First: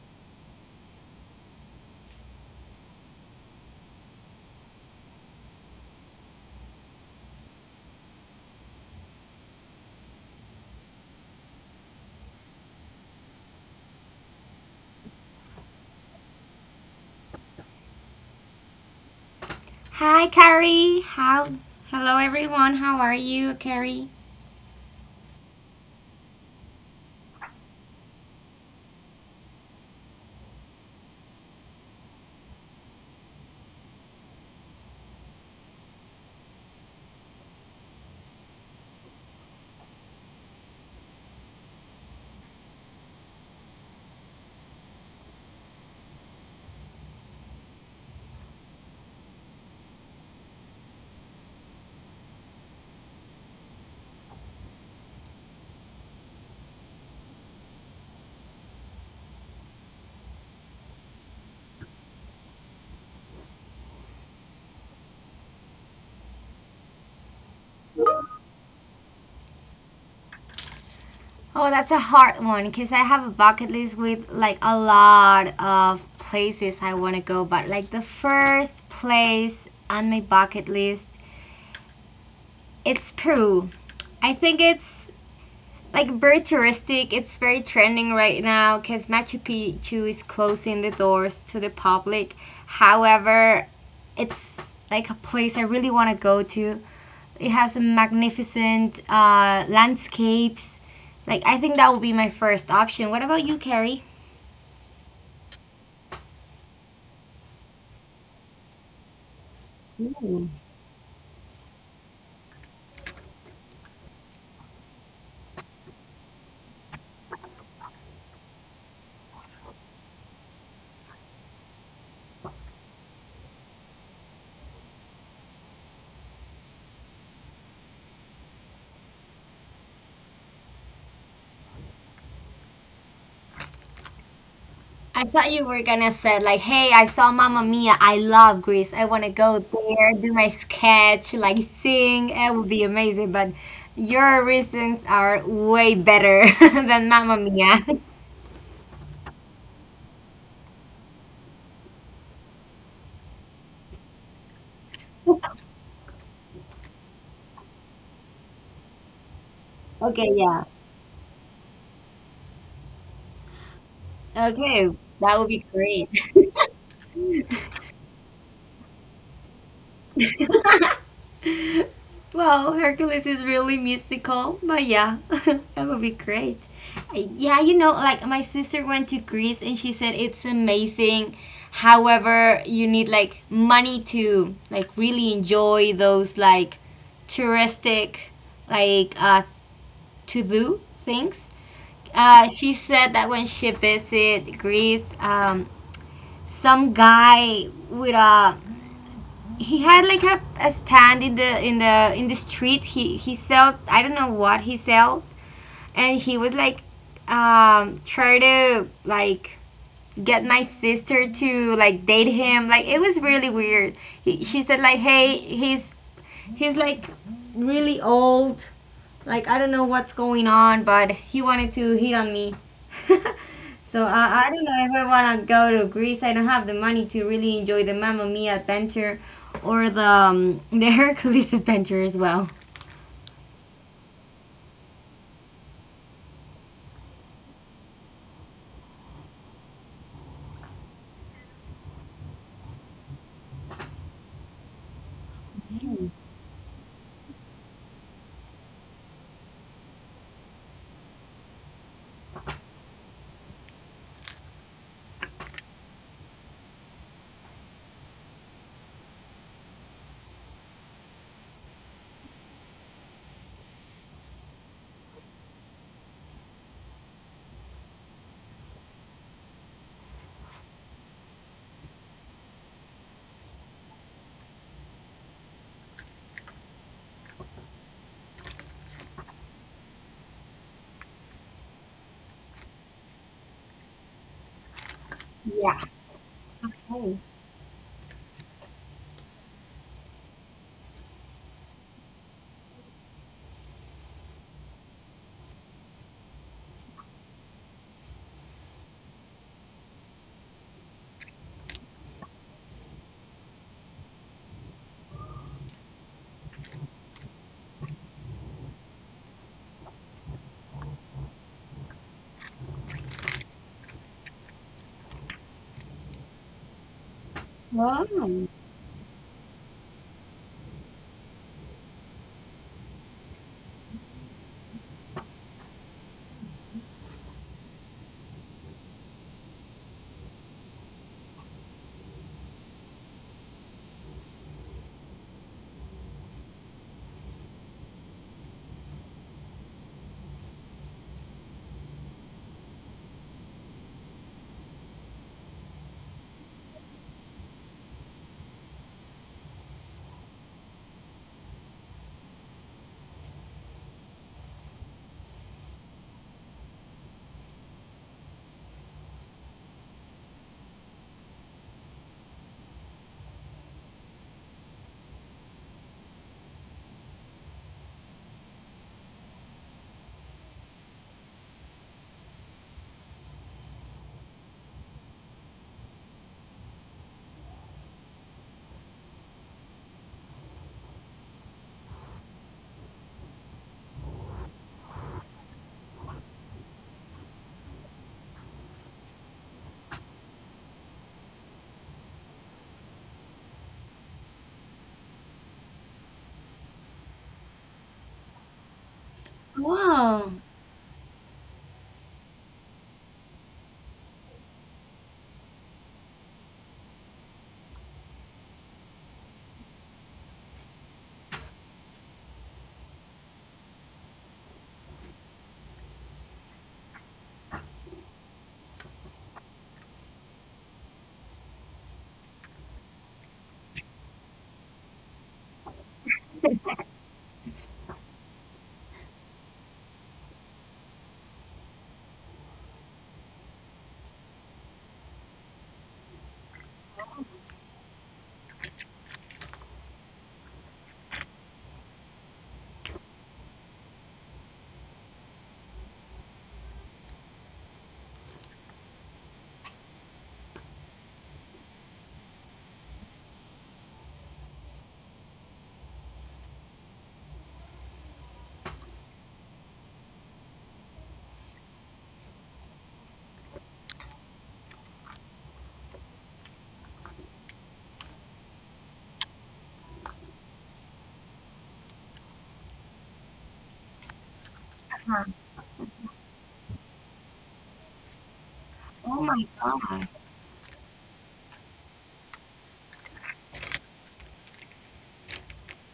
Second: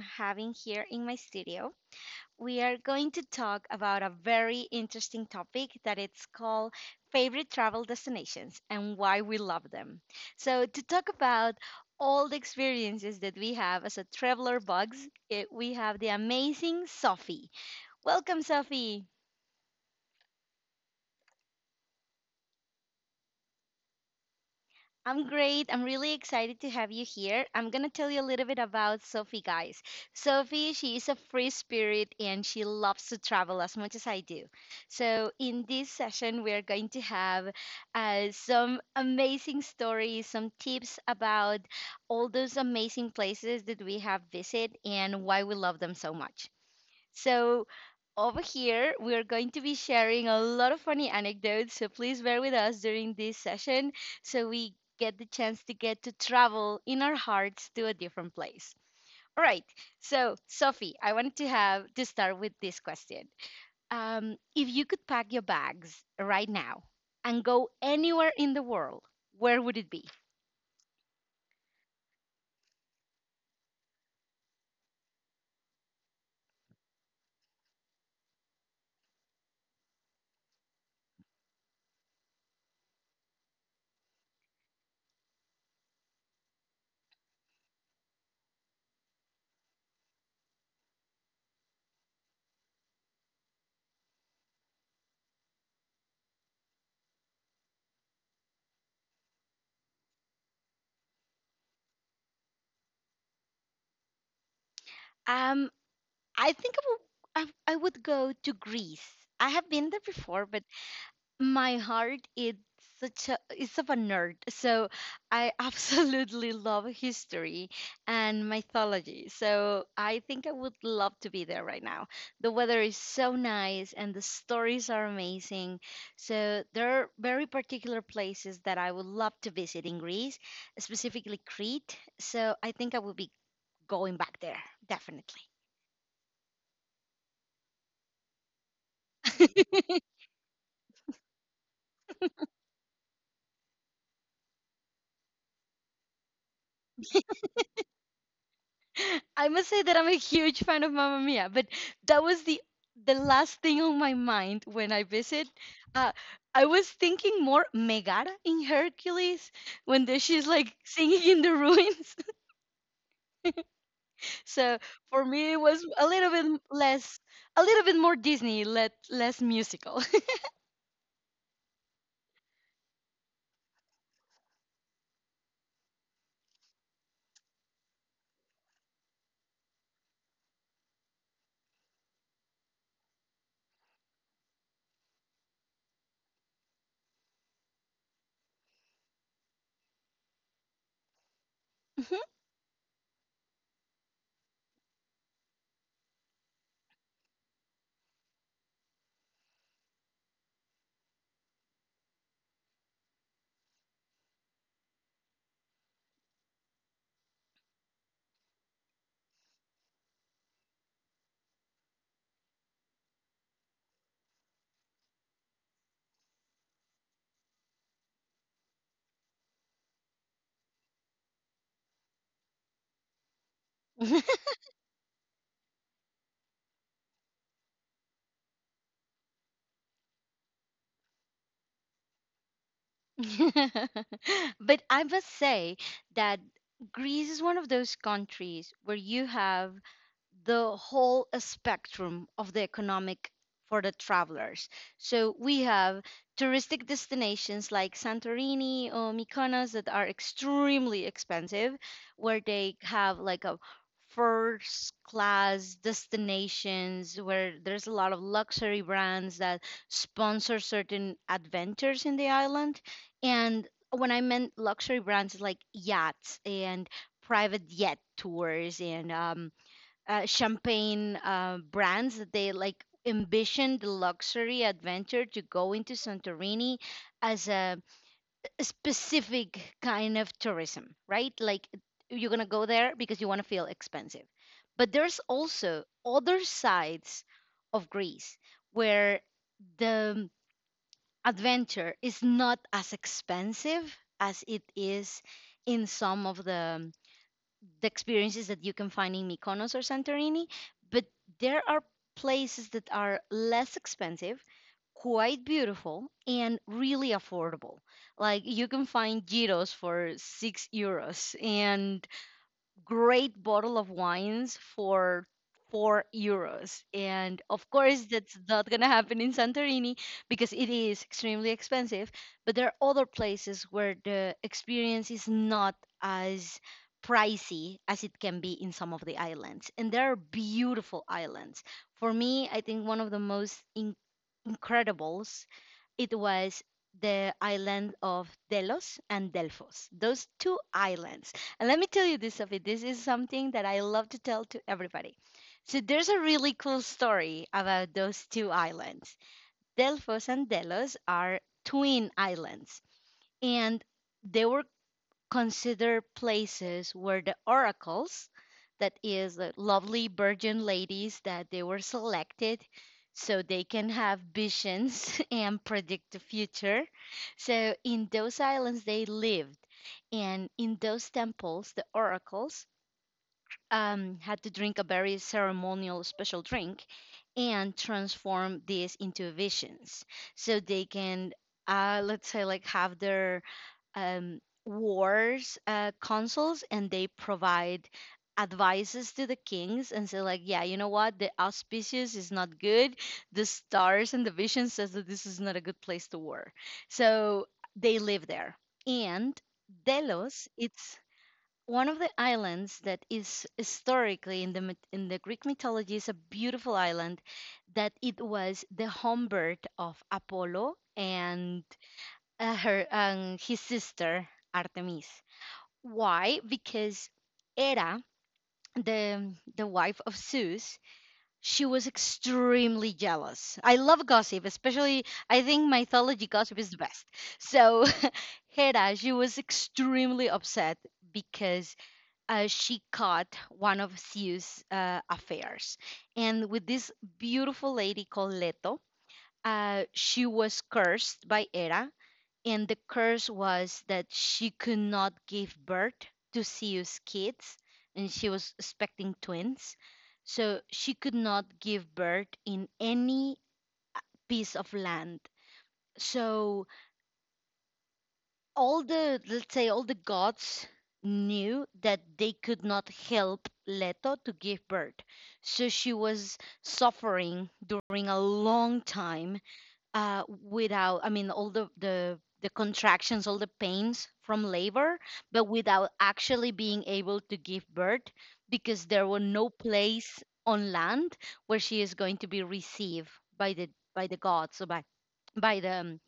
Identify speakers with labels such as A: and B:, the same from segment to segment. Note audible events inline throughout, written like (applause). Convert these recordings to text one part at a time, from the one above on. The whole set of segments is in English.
A: having here in my studio. We are going to talk about a very interesting topic that it's called favorite travel destinations and why we love them. So, to talk about all the experiences that we have as a traveler bugs, we have the amazing Sophie. Welcome, Sophie.
B: Hi, Carrie. How? Hello, everyone. How are you, Carrie?
A: I'm great. I'm really excited to have you here. I'm going to tell you a little bit about Sophie, guys. Sophie, she is a free spirit and she loves to travel as much as I do. So, in this session, we're going to have some amazing stories, some tips about all those amazing places that we have visited and why we love them so much. So, over here, we are going to be sharing a lot of funny anecdotes. So, please bear with us during this session so we get the chance to get to travel in our hearts to a different place. All right. So, Sophie, I wanted to have to start with this question. If you could pack your bags right now and go anywhere in the world, where would it be?
B: Oh, that's a hard one because I have a bucket list with like a lot of places I want to go, but like the first place on my bucket list, it's Peru. I think it's like very touristic. It's very trending right now because Machu Picchu is closing the doors to the public. However, it's like a place I really want to go to. It has magnificent landscapes. Like I think that would be my first option. What about you, Carrie?
A: Um, I think I would go to Greece. I have been there before, but my heart is of a nerd, so I (laughs) absolutely love history and mythology. So I think I would love to be there right now. The weather is so nice and the stories are amazing. So there are very particular places that I would love to visit in Greece, specifically Crete. So I think I will be going back there, definitely.
B: I thought you were gonna say like, "Hey, I saw Mamma Mia. I love Greece. I want to
A: (laughs)
B: go there, do my sketch, like sing. It would be amazing." But your reasons are way better (laughs) than Mamma Mia.
A: (laughs) I must say that I'm a huge fan of Mamma Mia, but that was the last thing on my mind when I visit.
B: (laughs)
A: Uh, I was thinking more Megara in Hercules when she's
B: Okay,
A: like
B: yeah.
A: singing in the ruins. (laughs) So
B: Okay,
A: for me, it
B: that would
A: was
B: be
A: a little
B: great.
A: bit less, a little bit more Disney, let less musical.
B: (laughs) (laughs) Well, Hercules is really mystical, but yeah, (laughs) that would be great. Yeah, you know, like my sister went to Greece and she said it's amazing. However, you need like money to like really enjoy those like touristic like to do things. She said that when she visited Greece, some guy with a he had like a stand in the street he sell, I don't know what he sell, and he was like try to like get my sister to like date him, like it was really weird. She said like, hey, he's like really old, like I don't know what's going on, but he wanted to hit on me. (laughs)
A: (laughs)
B: So
A: Mhm.
B: I don't know if I want to go to Greece. I don't have the money to really enjoy the Mamma Mia adventure or the (laughs) the Hercules adventure as well.
A: (laughs) But I must say that Greece is one of those countries where you have the whole spectrum of the economic for the travelers. So we have touristic destinations like Santorini or Mykonos that are extremely expensive, where they have like a first class destinations where there's a lot of luxury brands that sponsor certain adventures in the island. And when I meant luxury brands, it's like yachts and private jet tours, and champagne brands that they like ambition the luxury adventure to go into Santorini as a specific kind of tourism, right? Like you're gonna go there because you want to feel expensive. But there's also
B: Yeah.
A: other
B: Oh,
A: sides of Greece where the adventure is not as expensive as it is in some of the experiences that you can find in Mykonos or Santorini, but there are places that are less expensive, quite beautiful, and really affordable. Like you can find gyros for €6, and great bottle of wines for €4. And of
B: wow!
A: course, that's not going to happen in Santorini because it is extremely expensive. But there are other places where the experience is not as pricey as it can be in some of the islands. And there are beautiful islands. For me, I think one of the most incredibles it was the island of Delos and Delphos. Those two islands. And let me tell you this, Sophie. This is something that I love to tell to everybody. So there's a really cool story about those two islands. Delfos and Delos are twin islands, and they were consider places where the oracles, that is, the lovely virgin ladies that they were selected so they can have visions (laughs) and predict the future. So in those islands they lived, and in those temples, the oracles had to drink a very ceremonial special drink and transform this into visions so they can, let's say, like have their um, wars, consuls, and they provide advices to the kings and say like, yeah, you know what, the auspicious is not good, the stars and the vision says that this is not a good place to war. So they live there, and
B: Wow!
A: Delos, it's one of the islands that is historically in the in the Greek mythology is a beautiful island that it was the home birth of Apollo and her his sister Artemis. Why? Because Hera, the wife of Zeus, she was extremely jealous. I love gossip, especially I think mythology gossip is the best. So (laughs) Hera, she was extremely upset because she caught one of Zeus' affairs, and with this beautiful lady called Leto. She was cursed by Hera, and the curse was that she could not give birth to Siu's kids, and she was expecting twins. So she could not give birth in any piece of land. So all the, let's say, all the gods knew that they could not help Leto to give birth. So she was suffering during a long time, uh, without, I mean, all the contractions, all the pains from labor, but without actually being able to give birth because there were
B: Oh
A: no
B: my God!
A: place on land where she is going to be received by the gods, or by the,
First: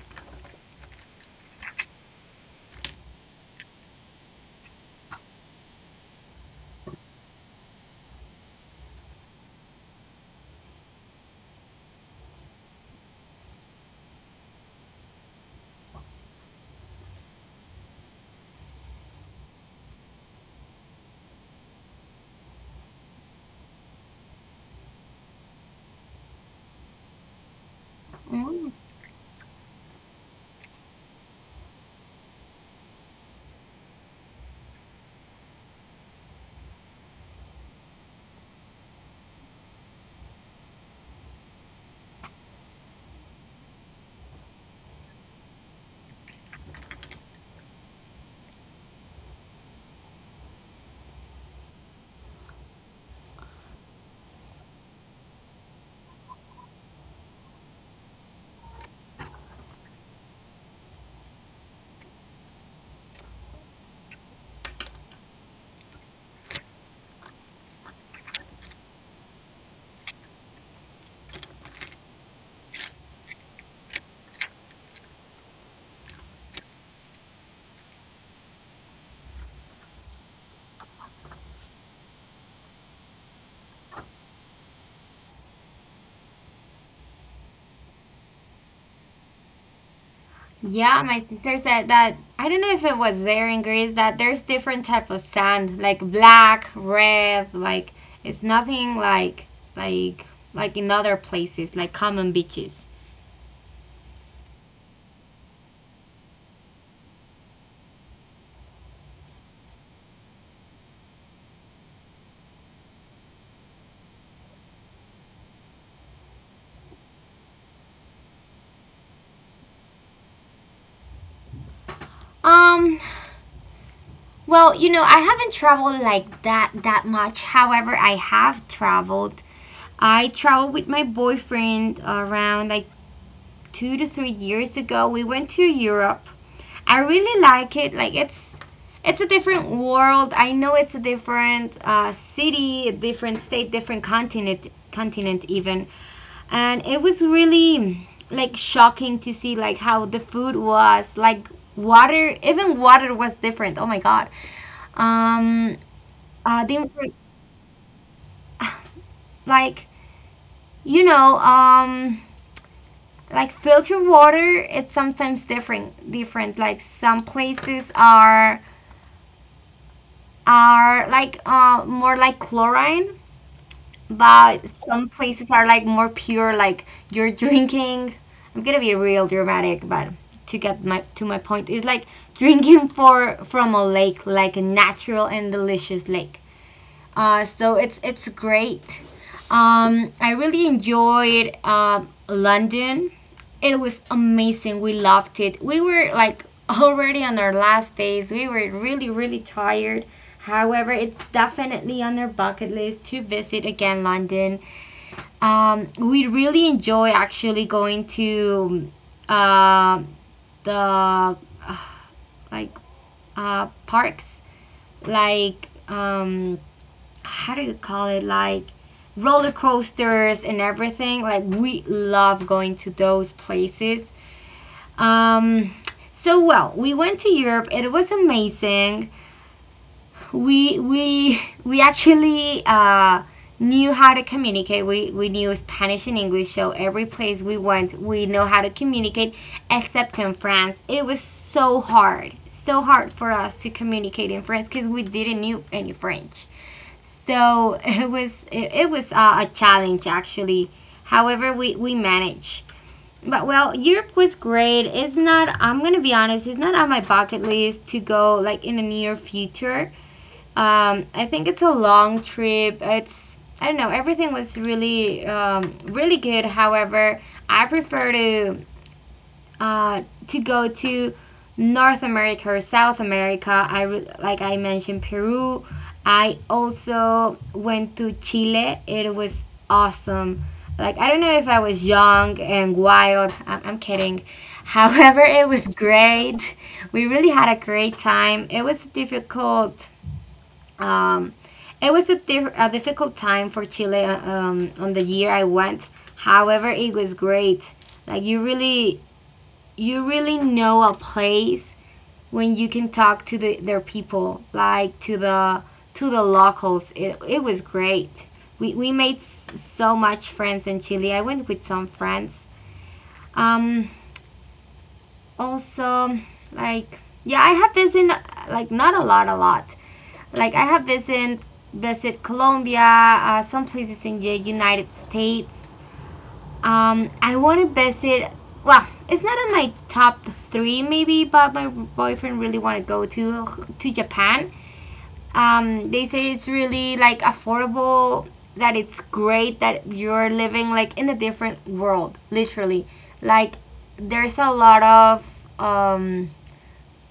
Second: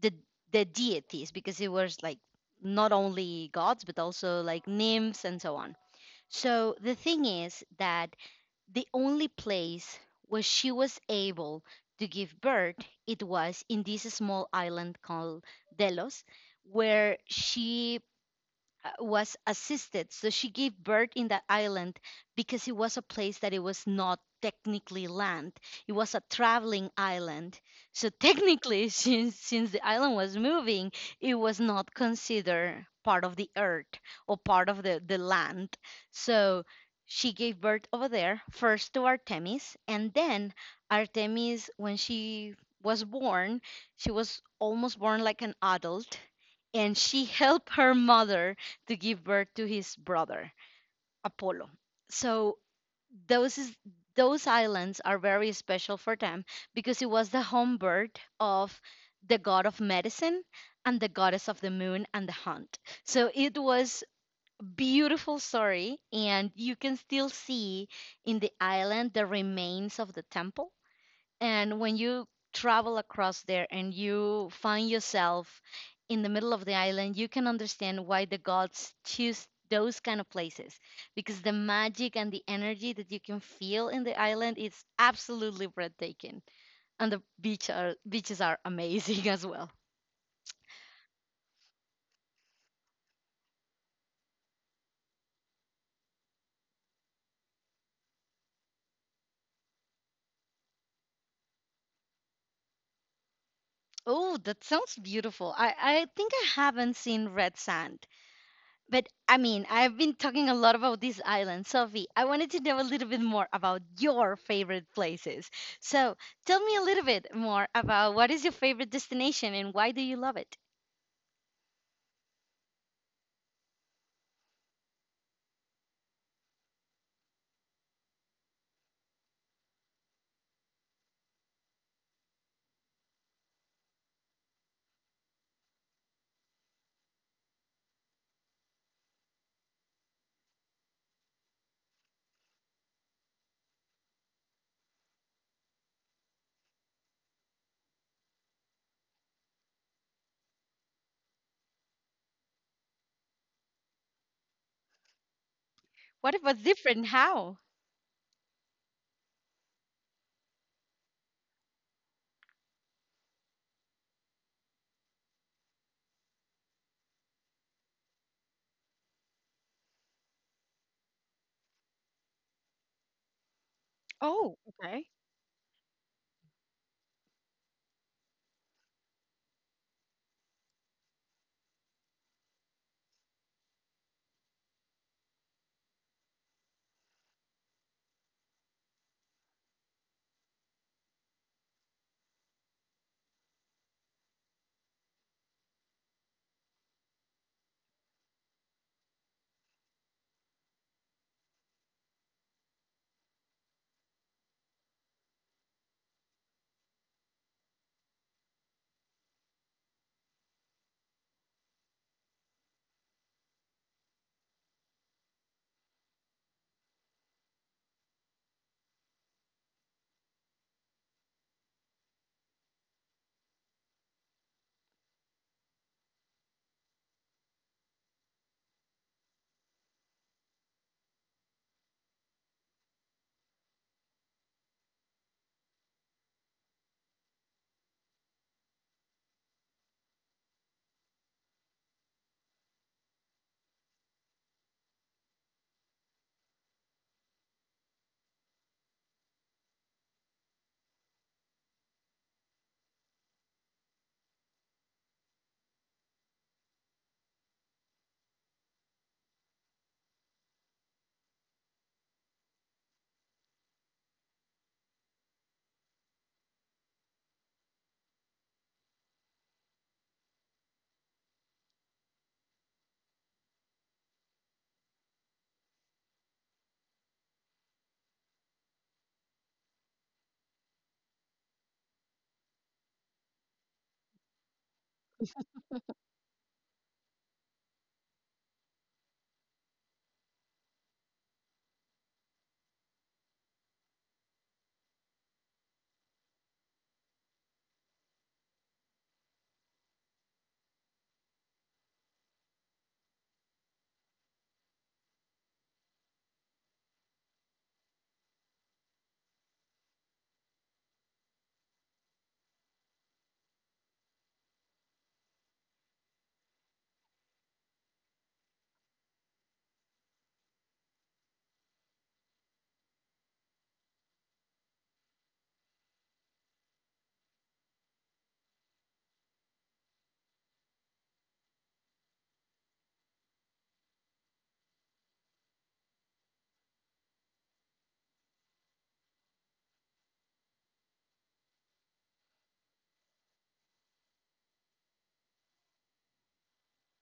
A: the, the deities, because it was like not only gods but also like nymphs and so on. So the thing is that the only place where she was able to give birth, it was in this small island called Delos, where she was assisted. So she gave birth in that island because it was a place that it was not technically land. It was a traveling island. So
B: Mm.
A: technically, (laughs) since the island was moving, it was not considered part of the earth or part of the land. So she gave birth over there, first to Artemis, and then Artemis, when she was born, she was almost born like an adult, and she helped her mother to give birth to his brother Apollo. So those is those islands are very special for them because it was the home birth of the god of medicine and the goddess of the moon and the hunt. So it was beautiful story, and you can still see in the island the remains of the temple. And when you travel across there and you find yourself in the middle of the island, you can understand why the gods choose those kind of places because the magic and the energy that you can feel in the island is absolutely breathtaking. And beaches are amazing (laughs) as well.
B: Yeah, my sister said that I don't know if it was there in Greece that there's different type of sand, like black, red, like it's nothing like like like in other places, like common beaches.
A: Oh, that sounds beautiful. I think I haven't seen red sand. But I mean, I've been talking a lot about these islands. Sophie, I wanted to know a little bit more about your favorite places. So tell me a little bit more about what is your favorite destination and why do you love it?
B: Um, well, you know, I haven't traveled like that much. However, I have traveled. I traveled with my boyfriend around like 2 to 3 years ago. We went to Europe. I really like it. Like it's a different world. I know it's a different city, a different state, different continent, continent even, and it was really like shocking to see like how the food was like water, even water was different, oh my god. um
A: What
B: uh
A: about
B: the
A: different?
B: infor-
A: How?
B: like, you know, like filtered water, it's sometimes different, different, like some places are like more like chlorine,
A: Oh,
B: but some
A: okay.
B: places are like more pure, like you're (laughs) drinking, I'm gonna be real dramatic, but to get my to my point, it's like drinking for from a lake, like a natural and delicious lake. So it's great. I really enjoyed London. It was amazing. We loved it. We were like (laughs) already on our last days. We were really really tired. However, it's definitely on our bucket list to visit again London. We really enjoy actually going to uh, the like parks, like how do you call it, like roller coasters and everything, like we love going to those places. um so well, we went to Europe, it was amazing. We actually knew how to communicate. We knew Spanish and English, so every place we went, we know how to communicate. Except in France, it was so hard for us to communicate in France because we didn't knew any French. So (laughs) it, it was a challenge actually. However, we managed. But well, Europe was great. It's not. I'm gonna be honest. It's not on my bucket list to go like in the near future. I think it's a long trip. It's I don't know. Everything was really really good. However, I prefer uh, to go to North America or South America. Like I mentioned, Peru. I also went to Chile. It was awesome. Like I don't know if I was young and wild. I'm kidding. (laughs) However, it was great. We really had a great time. It was difficult, um, it was a difficult time for Chile, on the year I went. However, it was great. Like you really know a place when you can talk to their people, like to the locals. It was great. We made so much friends in Chile. I went with some friends. Um, Also, like yeah, I have this in like not a lot, a lot, like I have visit Colombia, some places in the United States. I want to visit. Well, it's not in my top three, maybe, but my boyfriend really want to go to Japan. They say it's really like affordable. That it's great that you're living like in a different world, literally. Like there's a lot of um,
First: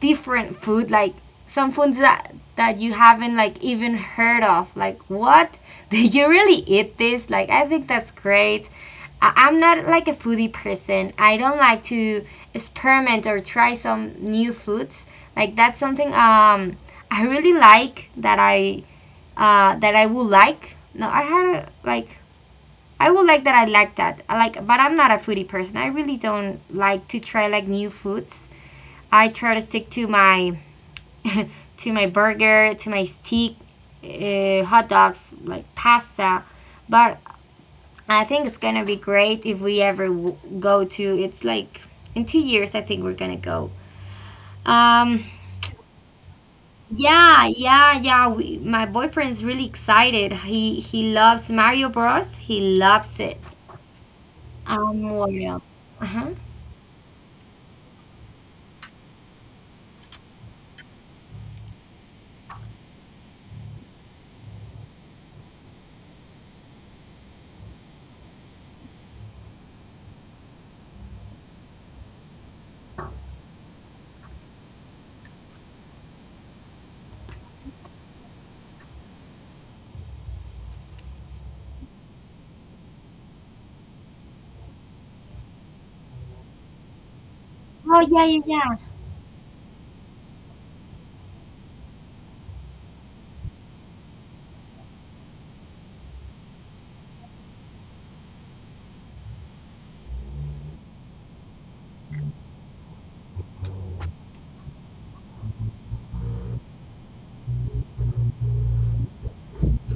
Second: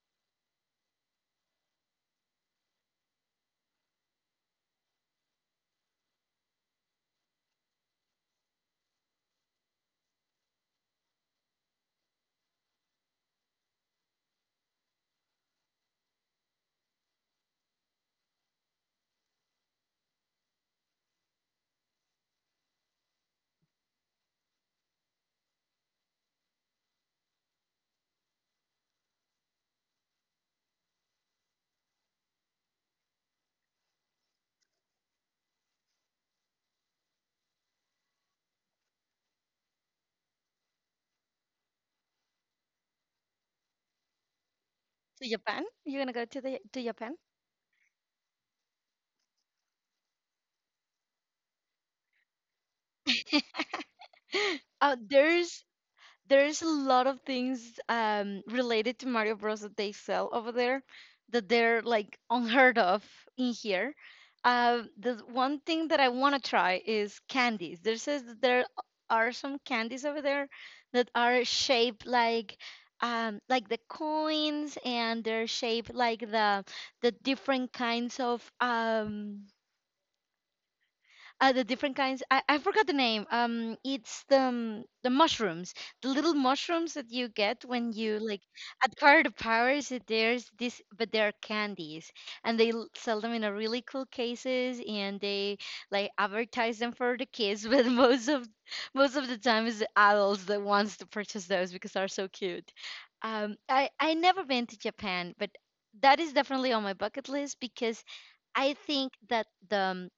B: different food, like some foods that you haven't like even heard of, like what (laughs) did you really eat this, like I think that's great. I'm not like a foodie person, I don't like to experiment or try some new foods, like that's something. I really like that I would like, no I had a, like I would like that I like that I like but I'm not a foodie person, I really don't like to try like new foods. I try to stick to my (laughs) to my burger, to my steak, hot dogs, like pasta. But I think it's gonna be great if we ever go to. It's like in 2 years, I think we're gonna go. Um,
A: To Japan? You're gonna go to the to Japan?
B: yeah, yeah, yeah. My boyfriend's really excited. He loves Mario Bros. He loves it.
A: (gasps) Oh,
B: What else? Uh huh.
A: there's a lot of things related to Mario Bros that they sell over there that they're like unheard of in here. The one thing that I want to try is candies. There says that there are some candies over there that are shaped like, like the coins, and they're shaped like the different kinds of the different kinds. I forgot the name. It's the, the mushrooms, the little mushrooms that you get when
B: Oh
A: you
B: yeah,
A: like
B: yeah, yeah,
A: at card of powers. That There's this, but they're candies, and they sell them in a really cool cases, and they like advertise them for the kids. (laughs) But most of the time, is the adults that wants to purchase those because they're so cute. I never been to Japan, but that is definitely on my bucket list because I think that the,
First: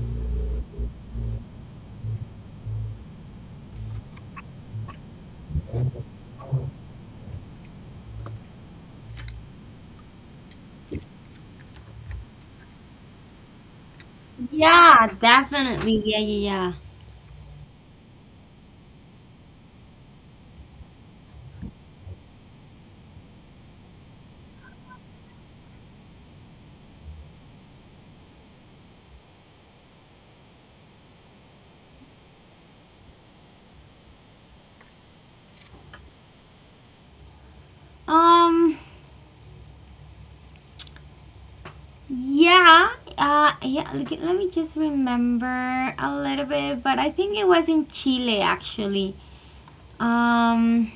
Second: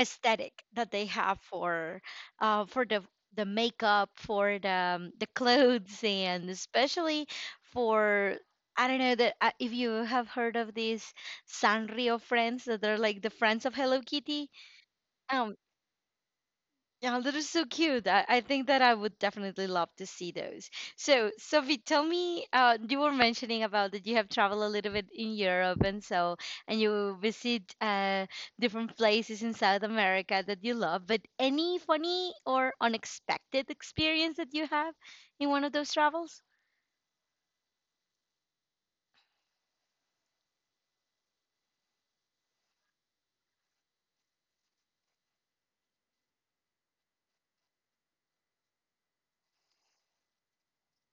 A: aesthetic that they have for, for the makeup, for the, the clothes, and especially for, I don't know that, if you have heard of these Sanrio friends that are like the friends of Hello Kitty.
B: yeah.
A: Oh
B: Definitely, yeah, yeah,
A: yeah, that is so cute. I think that I would definitely love to see those. So, Sophie, tell me, you were mentioning about that you have traveled a little bit in Europe and so, and you visit different places in South America that you love, but any funny or unexpected experience that you have in one of those travels?
B: yeah. Yeah, yeah. Let me just remember a little bit, but I think it was in Chile actually. Um,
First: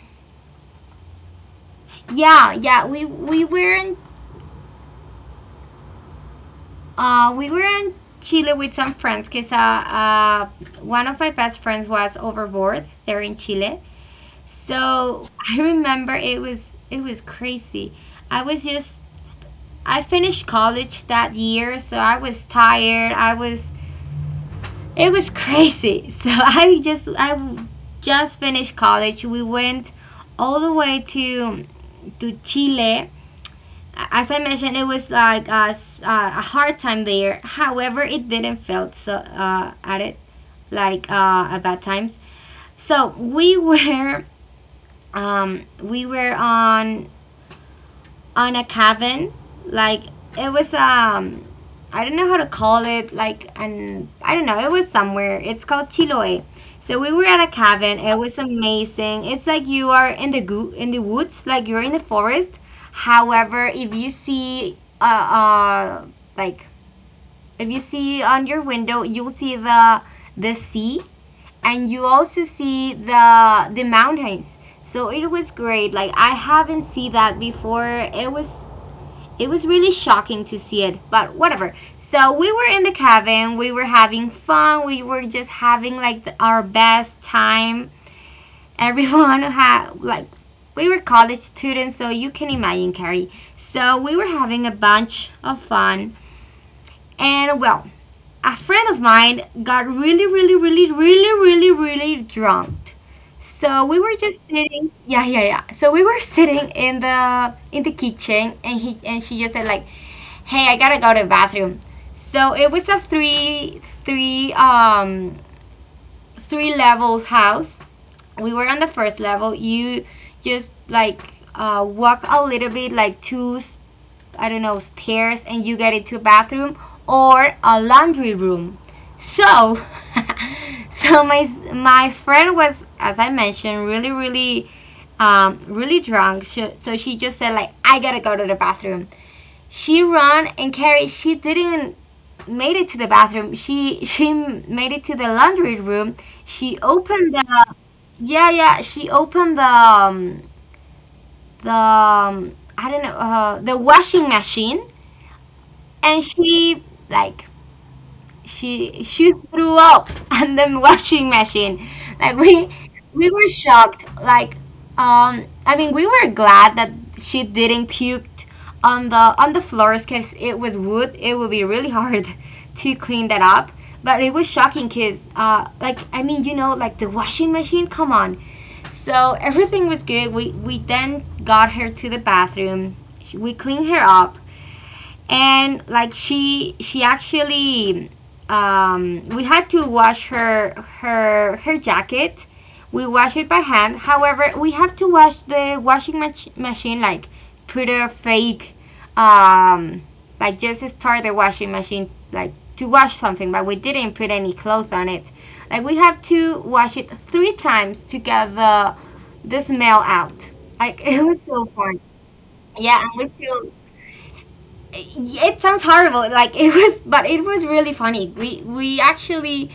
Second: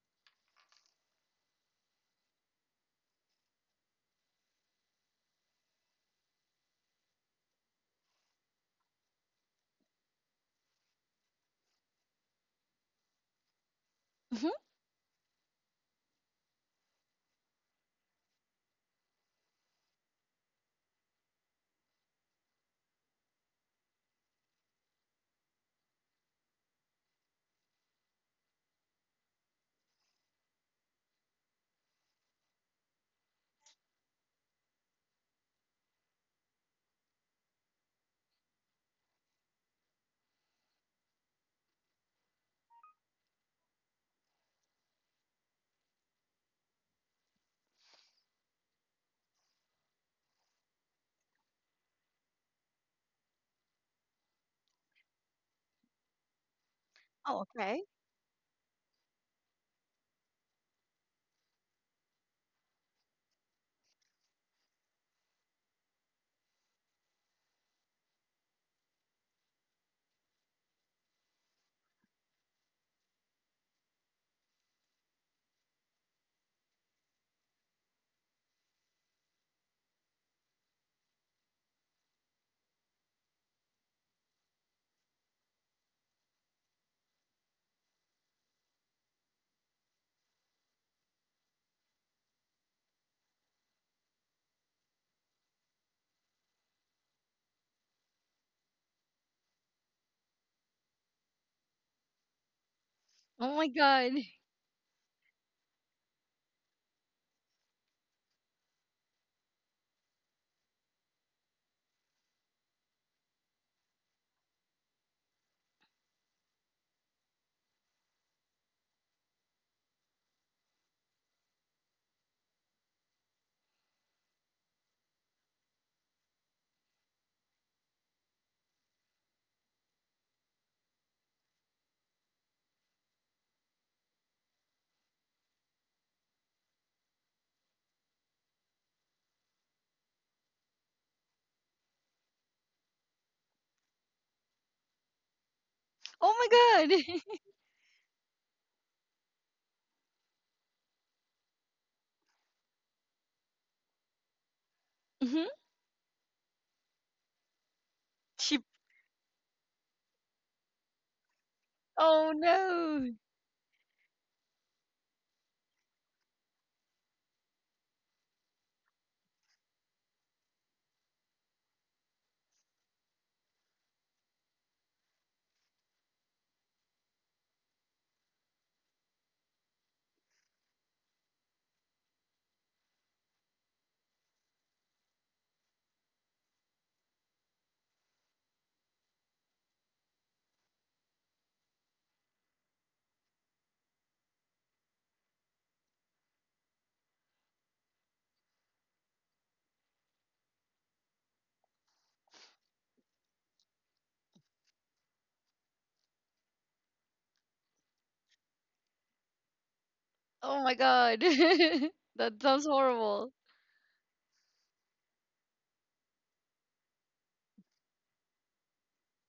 B: yeah, yeah. We were in Chile with some friends because one of my best friends was overboard there in Chile.
A: Hmm.
B: So I remember it was crazy. I was just I finished college that year, so I was tired. I was It was crazy. (laughs) So I just finished college. We went all the way to Chile. As I mentioned, it was like a hard time there. However, it didn't felt so at it like at bad times. So um, we were on a cabin. Like it was I don't know how to call it, like an I don't know, it was somewhere. It's called Chiloé. So we were at a
A: Oh,
B: cabin.
A: okay.
B: It was amazing. It's like you are in the in the woods, like you're in the forest. However, if you see like if you see on your window, you'll see the sea and you also see the mountains. So it was great. Like I haven't seen that before. It was it was really shocking to see it, but whatever. So we were in the cabin, we were having fun, we were just having like our best time. (laughs) Everyone had like we were college students, so you can imagine, Carrie. So we were having a bunch of fun, and well, a friend of mine got really, really, really, really, really, really drunk.
A: Oh
B: So
A: my
B: we were just
A: God.
B: sitting, yeah, yeah, yeah. So we were (laughs) sitting in the kitchen, and he and she just said like, hey, I gotta go to the bathroom. So it was a three level house. We were on the first level. You just like walk a little bit, like I don't know, stairs, and you get into a bathroom or a laundry room. So, (laughs) so my friend was, as I mentioned, really, really, really drunk. So she just said like, I gotta go to the bathroom. She ran and carried. She didn't made it to the bathroom. She made it to the laundry room. She
A: Oh my
B: opened the
A: God.
B: yeah yeah. She opened the I don't know the washing machine
A: (laughs) Hmm.
B: and she like
A: She
B: she threw up (laughs) on the washing machine like we
A: Oh
B: we were
A: no.
B: shocked, like I mean, we were glad that she didn't puke on the floors because it was wood, it would be really hard (laughs) to clean that up. But it was shocking because like, I mean, you know, like the washing machine, come on. So everything was good, we then got her to the bathroom, we cleaned her up. And like she actually, we had to wash her jacket. We wash it by hand. However, we have to wash the machine, like put a fake, um, like just start the washing machine like to wash something, but we didn't put any clothes on it. Like, we have to wash it 3 times to get the smell out. Like, (laughs)
A: Oh my
B: it was so
A: God.
B: fun.
A: (laughs) That
B: Yeah,
A: sounds
B: and we still,
A: horrible.
B: it sounds horrible, like it was, but it was really funny. We actually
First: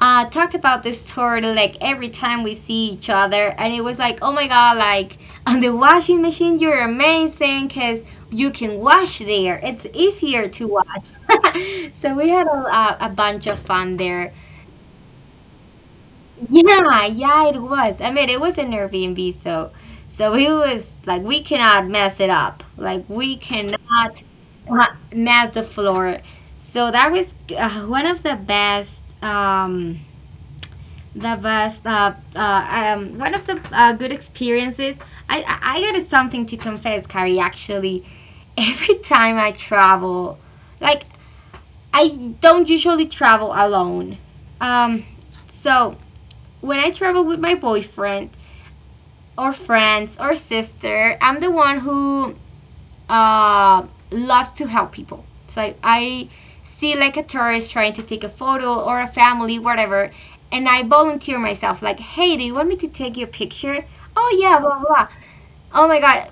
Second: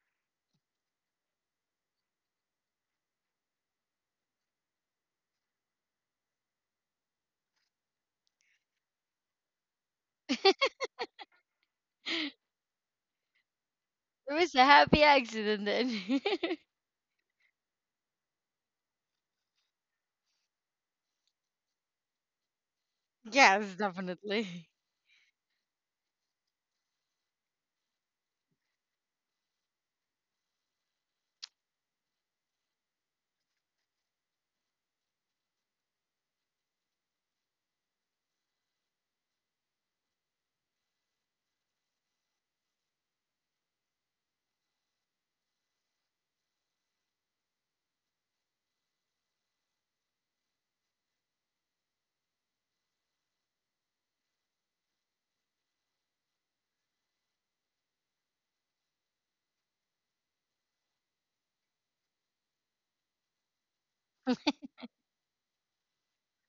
B: talk about this story like every time we see each other. And it was like, oh my god, like (laughs) on the washing machine, you're amazing because you can wash there, it's easier to wash. (laughs) So we had a bunch of fun
A: It
B: there.
A: was a happy accident then. (laughs)
B: Yeah, yeah, it was. I mean, it was an Airbnb, so so it was like we cannot mess it up. Like, we
A: Yes,
B: cannot
A: definitely.
B: uh, mess the floor. So that was one of the best, one of the good experiences. I got something to confess, Carrie. Actually, (laughs) every time I travel, like I don't usually travel alone. Um, so when I travel with my boyfriend or friends or sister, I'm the one who uh, loves to help people. So I see like a tourist trying to take a photo or a family, whatever, and I volunteer myself like, hey, do you want me to take your picture? Oh yeah, blah blah. Oh my god,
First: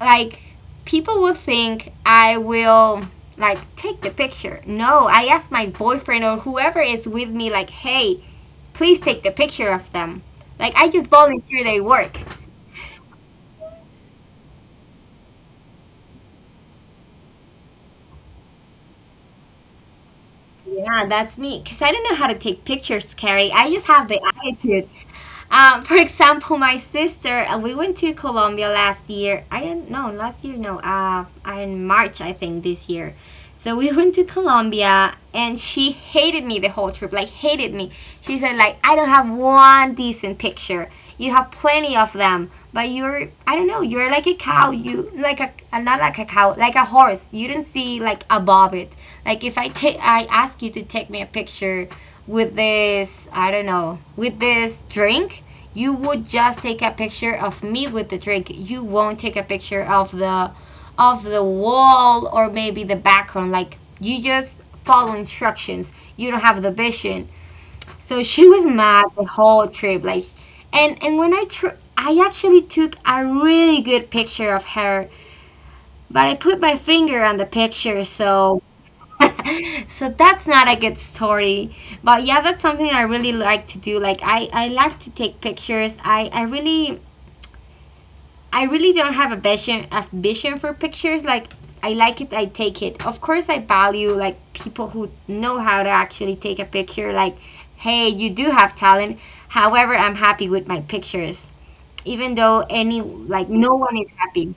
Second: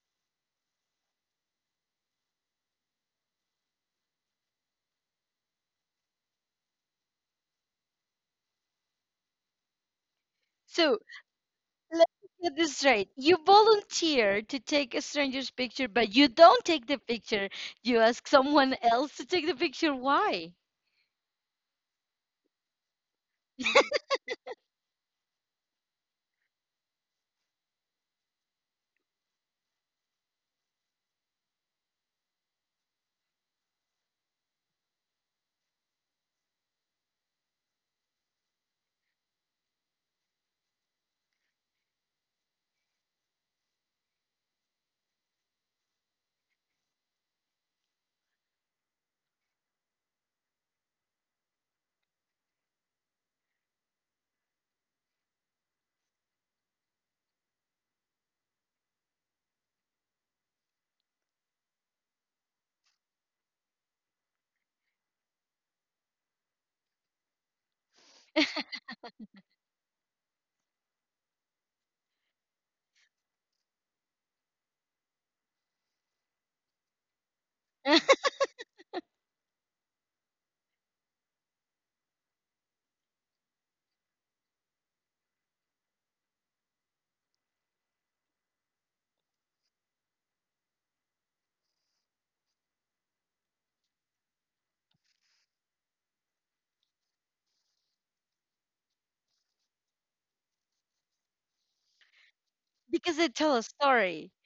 B: like, people will think I will like take the picture. No, I ask my boyfriend or whoever is with me like, hey, please take the picture of them. Like, I
A: So
B: just volunteer their
A: let's
B: work.
A: get this straight. You volunteer to take a stranger's picture, but you don't take the picture. You ask someone else to take the picture. Why?
B: Yeah, that's me. Cause I don't know how to take pictures, Carrie. I just have the attitude. (laughs) For example, my sister. We went to Colombia last year. I don't know, last year, no. In March, I think, this year. So we went to Colombia and she hated me the whole trip, like hated me. She said like, I don't have one decent picture. You have plenty of them, but you're, I don't know, you're like a cow. You like a not like a cow, like a horse. You don't see like above it. Like, if I take, I ask you to take me a picture with this, I don't know, with this drink, you would just take a picture of me with the drink. You won't take a picture of the wall or maybe the background. Like, you just follow instructions. You don't have the vision. So (laughs) she was mad the whole trip. Like, and when I actually took a really good picture of her, but I put my finger on the picture.
A: (laughs)
B: So (laughs) so that's not a good story, but yeah, that's something I really like to do. Like I like to take pictures. I really, I really don't have a vision for pictures. Like, I like it, I take it. Of course, I value like people who know how to actually take a picture. Like, hey, you do have talent. However, I'm happy with my pictures, even though any,
A: Because they
B: like,
A: tell a
B: no one is
A: story.
B: happy.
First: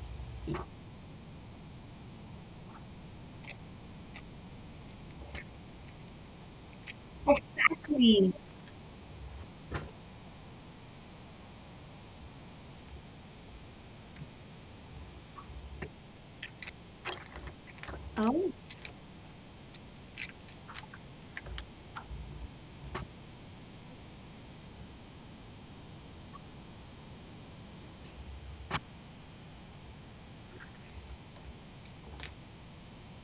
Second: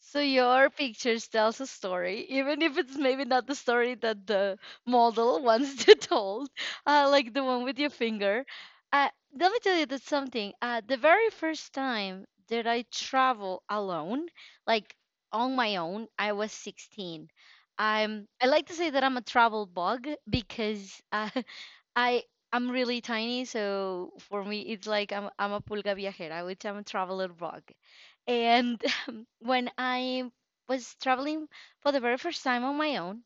A: So your pictures tells a story, even if it's maybe not the story that the model (laughs) wants to told, like the one with your
B: Exactly.
A: finger. Uh, Let me tell you that something. The very first time that I travel alone, like on my own, I was 16. I
B: Oh.
A: like to say that I'm a travel bug because (laughs) I I'm really tiny, so for me it's like I'm a pulga viajera, which I'm a traveler bug. And when I was traveling for the very first time on my own,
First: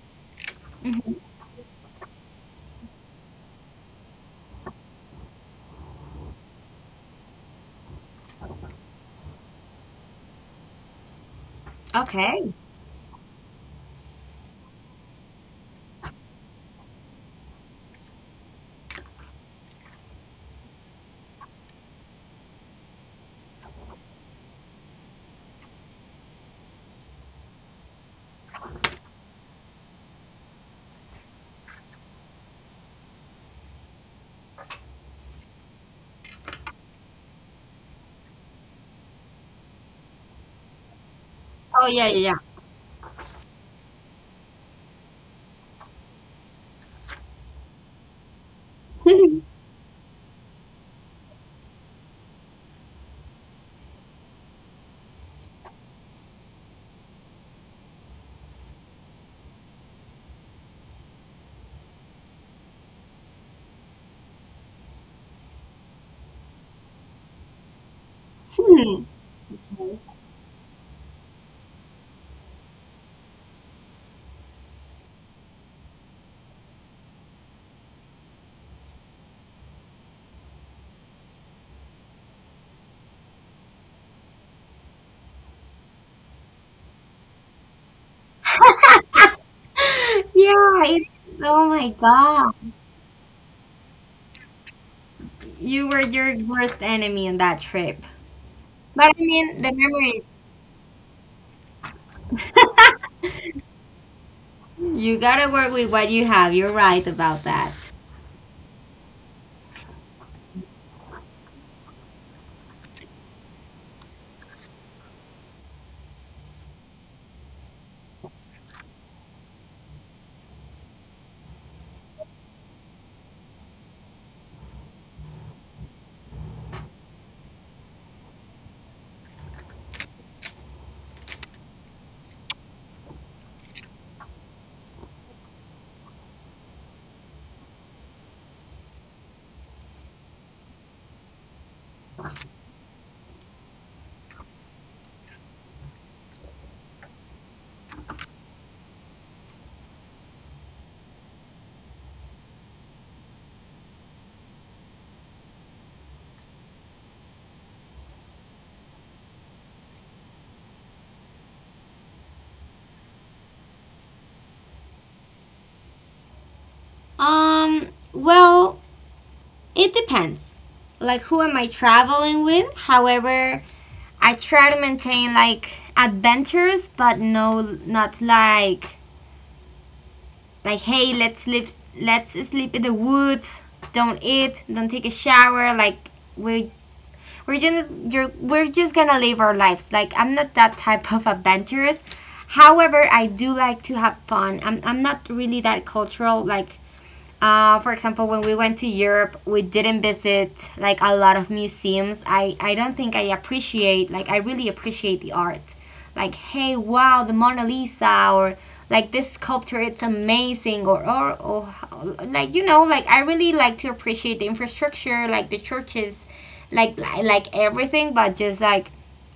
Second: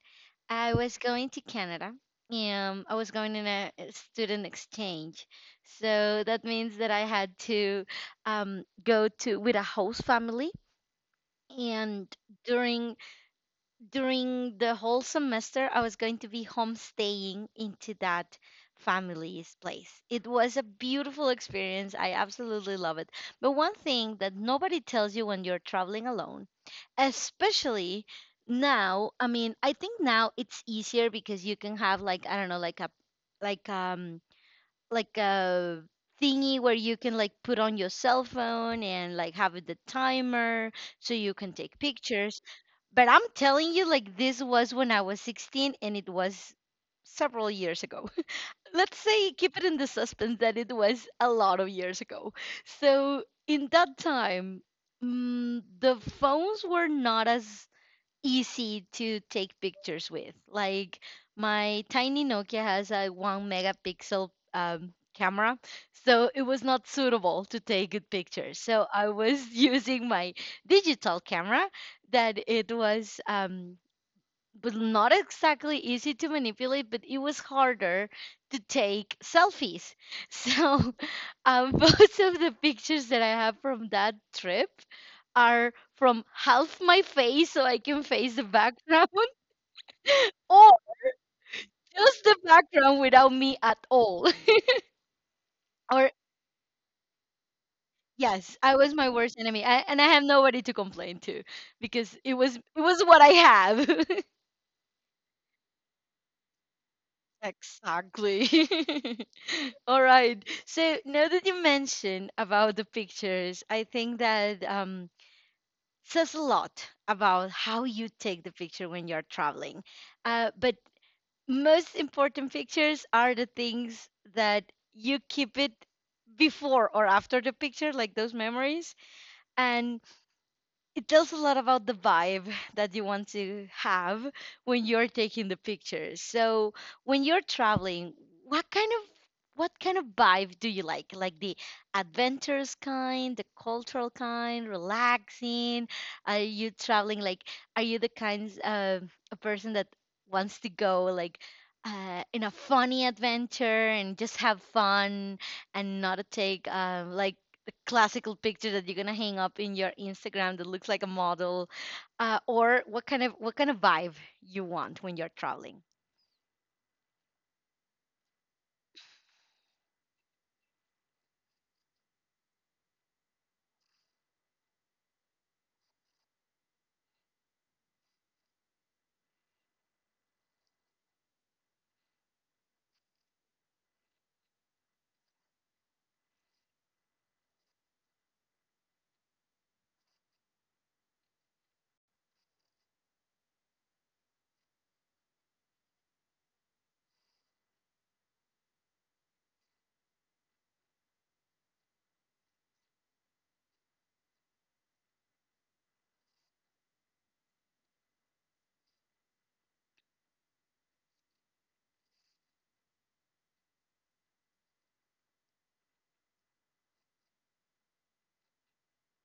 A: I was
B: Mhm.
A: going to Canada. I was going in a student exchange, so that means that I had to go to with a host family. And
B: Okay.
A: during during the whole semester I was going to be homestaying into that family's place. It was a beautiful experience. I absolutely love it. But one thing that nobody tells you when you're traveling alone, especially now, I mean, I think now it's easier because you can have like, I don't know, like a like like a thingy where you can like put on your cell phone and like have the timer so you can take
B: Oh yeah, yeah,
A: pictures. But I'm telling you, like, this was when I was 16 and it was several years ago. (laughs) Let's say,
B: yeah.
A: keep
B: (laughs)
A: it in the suspense that it was a lot of years ago. So, in that time, the phones were not as easy to take pictures with. Like my tiny Nokia has a one megapixel camera, so it was not suitable to take good pictures. So I
B: Hmm.
A: was (laughs) using my digital camera that it was. But not exactly easy to manipulate, but it was harder to take selfies. (laughs) So (laughs) most of the pictures that I have from that trip are from half my face so I can face the background (laughs) or
B: Yeah. It, oh my
A: just the
B: god.
A: background without me at all. (laughs)
B: You were
A: Or
B: your worst enemy on that trip.
A: yes, I was my
B: But I
A: worst
B: mean,
A: enemy.
B: the
A: And I have
B: memories.
A: nobody to complain to because it was what I have. (laughs)
B: (laughs) You gotta work with what you have. You're right about that.
A: Exactly. (laughs) All right. So now that you mentioned about the pictures, I think that says a lot about how you take the picture when you're traveling. But most important pictures are the things that you keep it before or after the picture, like those memories. And it tells a lot about the vibe that you want to have when you're taking the pictures. So when you're traveling, what kind of what kind of vibe do you like? Like the adventurous kind, the cultural kind, relaxing? Are you traveling like, are you the kinds of a person that wants to go like in a funny adventure and just have fun and not take like the classical picture that you're gonna hang up in your Instagram that looks like a model, or what kind of vibe you want when you're traveling.
B: Um, well, it depends. Like, who am I traveling with? However, I try to maintain like adventures, but no, not like, like, hey, let's live, let's sleep in the woods. Don't eat, don't take a shower. Like, we, we're just, you're, we're just gonna live our lives. Like, I'm not that type of adventurous. However, I do like to have fun. I'm not really that cultural. Like for example, when we went to Europe, we didn't visit like a lot of museums. I don't think I appreciate, like, I really appreciate the art. Like, hey, wow, the Mona Lisa, or like this sculpture, it's amazing, or like, you know, like, I really like to appreciate the infrastructure, like the churches, like, like everything, but just like,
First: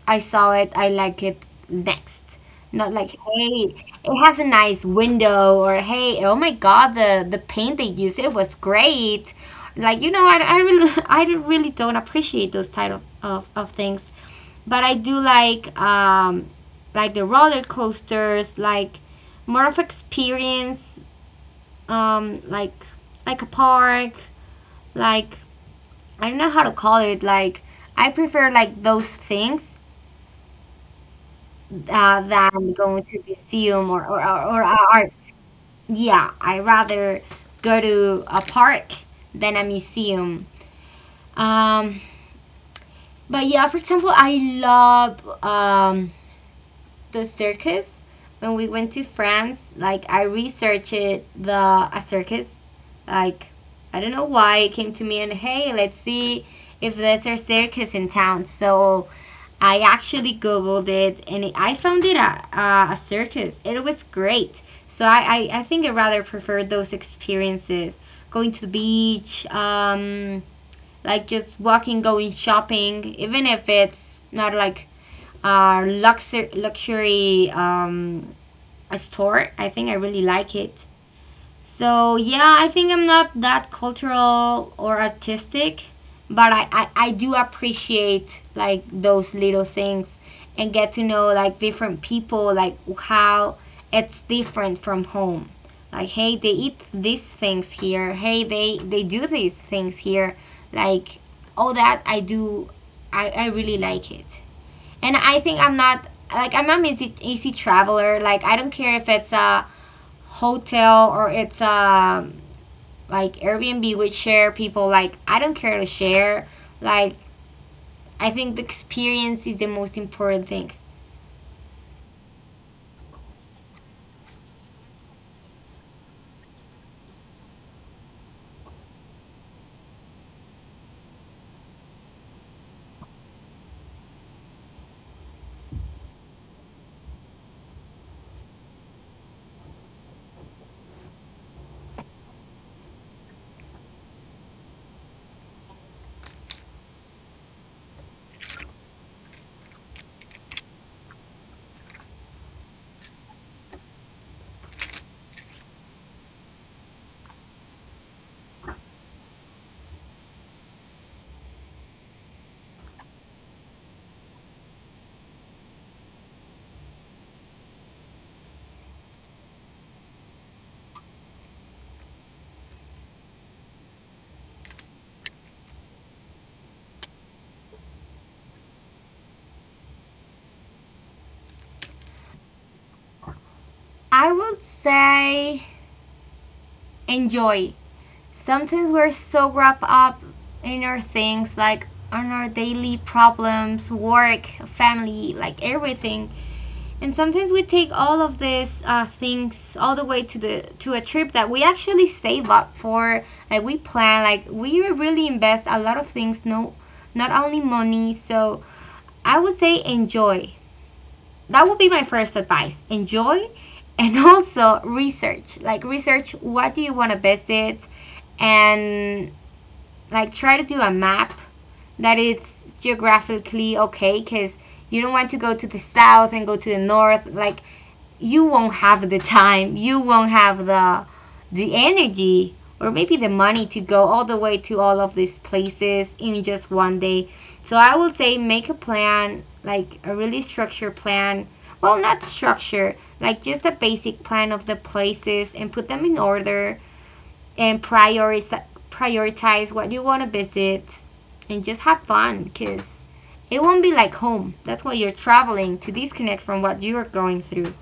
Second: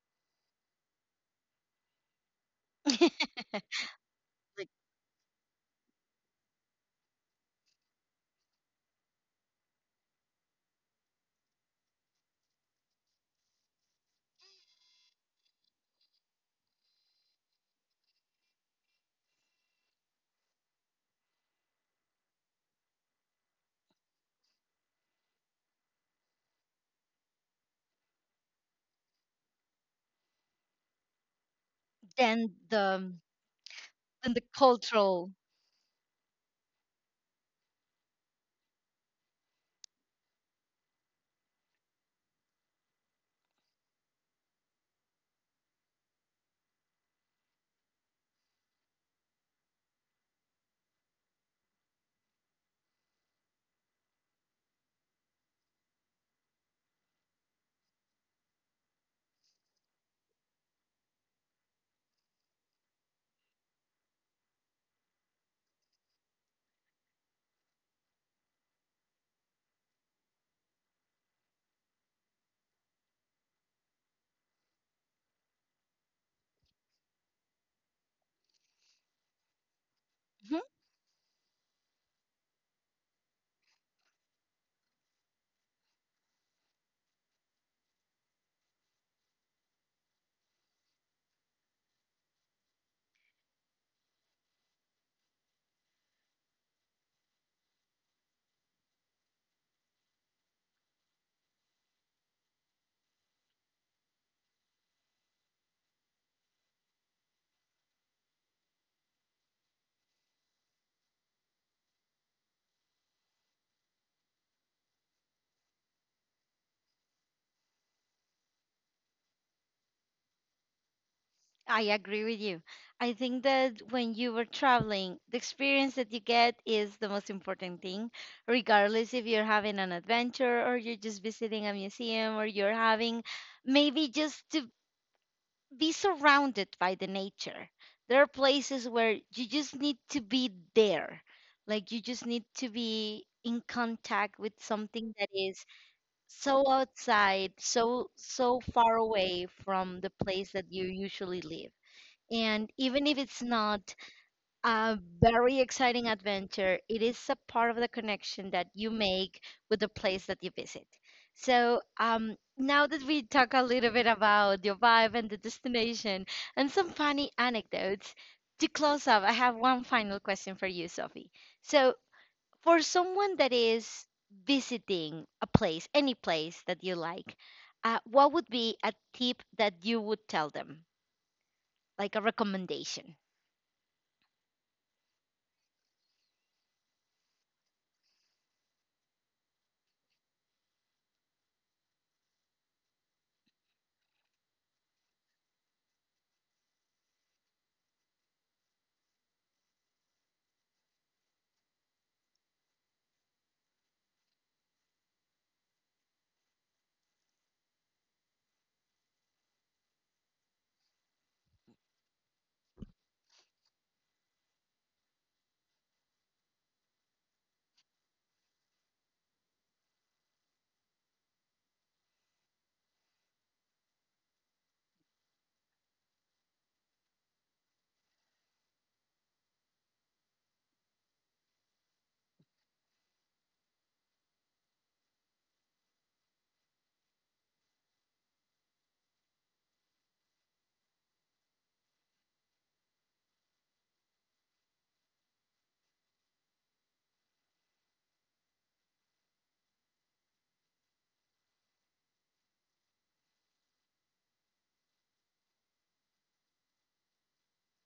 B: I saw it, I like it, next. Not like,
A: (laughs)
B: hey, it has a
A: Like,
B: nice window. Or hey, oh my god, the paint they used, it was great. Like, you know, I really (laughs) I really don't appreciate those type of things. But I do like the roller coasters, like more of experience. um like like a park, like, I don't know how to call it. Like, I prefer like those things
A: then
B: than going
A: the
B: to museum or,
A: then the
B: or, or art.
A: cultural.
B: Yeah, I rather go to a park than a museum. Um, but yeah, for example, I love the circus when we went to France. Like, I researched the a circus. Like, I don't know why it came to me, and hey, let's see if there's a circus in town. So I actually googled it, and it, I found it a circus. It was great. So I think I rather prefer those experiences. Going to the beach, like just walking, going shopping, even if it's not like luxury, luxury a store. I think I really like
A: Mhm,
B: it. So yeah, I think I'm not that cultural or artistic, but I do appreciate like those little things and get to know like different people, like how it's different from home. Like, hey, they eat these things here. Hey, they do these things here. Like, all that I do, I really like it. And I think I'm not, like, I'm not an easy, easy traveler. Like, I don't care if it's a hotel or it's a, like, Airbnb with share people. Like, I don't care to share. Like, I think the experience is the most important thing.
A: I agree with you. I think that when you were traveling, the experience that you get is the most important thing, regardless if you're having an adventure or you're just visiting a museum or you're having maybe just to be surrounded by the nature. There are places where you just need to be there. Like you just need to be in contact with something that is so outside, so so far away from the place that you usually live. And even if it's not a very exciting adventure. It is a part of the connection that you make with the place that you visit. So, now that we talk a little bit about your vibe and the destination and some funny anecdotes, to close up, I have one final question for you, Sophie. So, for someone that is visiting a place, any place that you like, what would be a tip that you would tell them, like a recommendation?
B: I would say enjoy. Sometimes we're so wrapped up in our things, like on our daily problems, work, family, like everything. And sometimes we take all of these things all the way to the to a trip that we actually save up for. Like, we plan, like, we really invest a lot of things. No, not only money. So I would say enjoy. That would be my first advice. Enjoy, and (laughs) also research. Like, research what do you want to visit, and like try to do a map that it's geographically okay, because you don't want to go to the south and go to the north. Like, you won't have the time, you won't have the energy or maybe the money to go all the way to all of these places in just one day. So I would say make a plan, like a really structured plan. Well, not structure, like just a basic plan of the places and put them in order and prioritize, what you want to visit, and just have fun, because it won't be like home. That's why you're traveling, to disconnect from what you are going through.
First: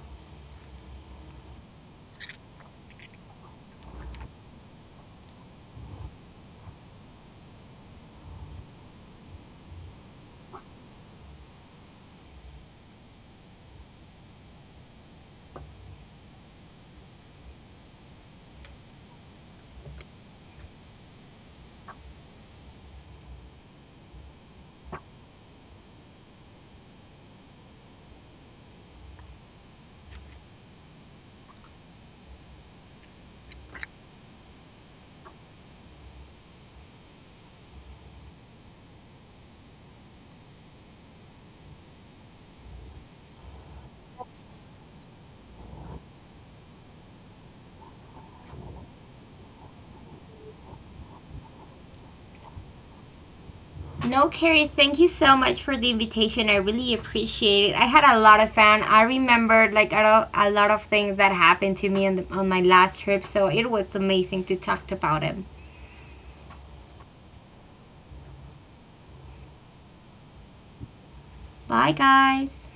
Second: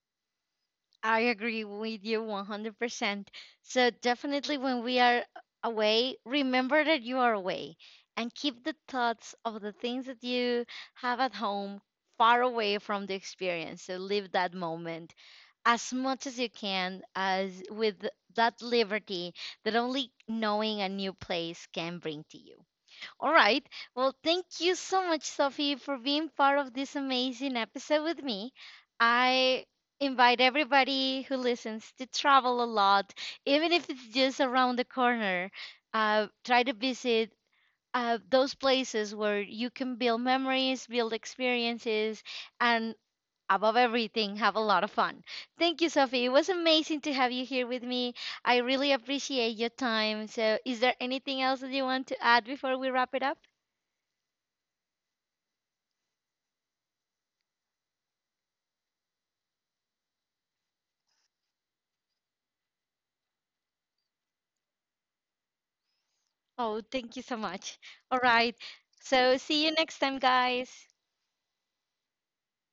A: I agree with you 100%. So, definitely, when we are away, remember that you are away and keep the thoughts of the things that you have at home far away from the experience. So, live that moment as much as you can, as with that liberty that only knowing a new place can bring to you. All right. Well, thank you so much, Sophie, for being part of this amazing episode with me. I invite everybody who listens to travel a lot, even if it's just around the corner. Try to visit those places where you can build memories, build experiences, and above everything, have a lot of fun. Thank you, Sophie. It was amazing to have you here with me. I really appreciate your time. So, is there anything else that you want to add before we wrap it up?
B: No, Carrie, thank you so much for the invitation. I really appreciate it. I had a lot of fun. I remembered like a lot of things that happened to me on, the, on my last trip, so it was amazing to talk about it.
A: Oh, thank you so much. All right. So, see you next time, guys.
B: Bye, guys.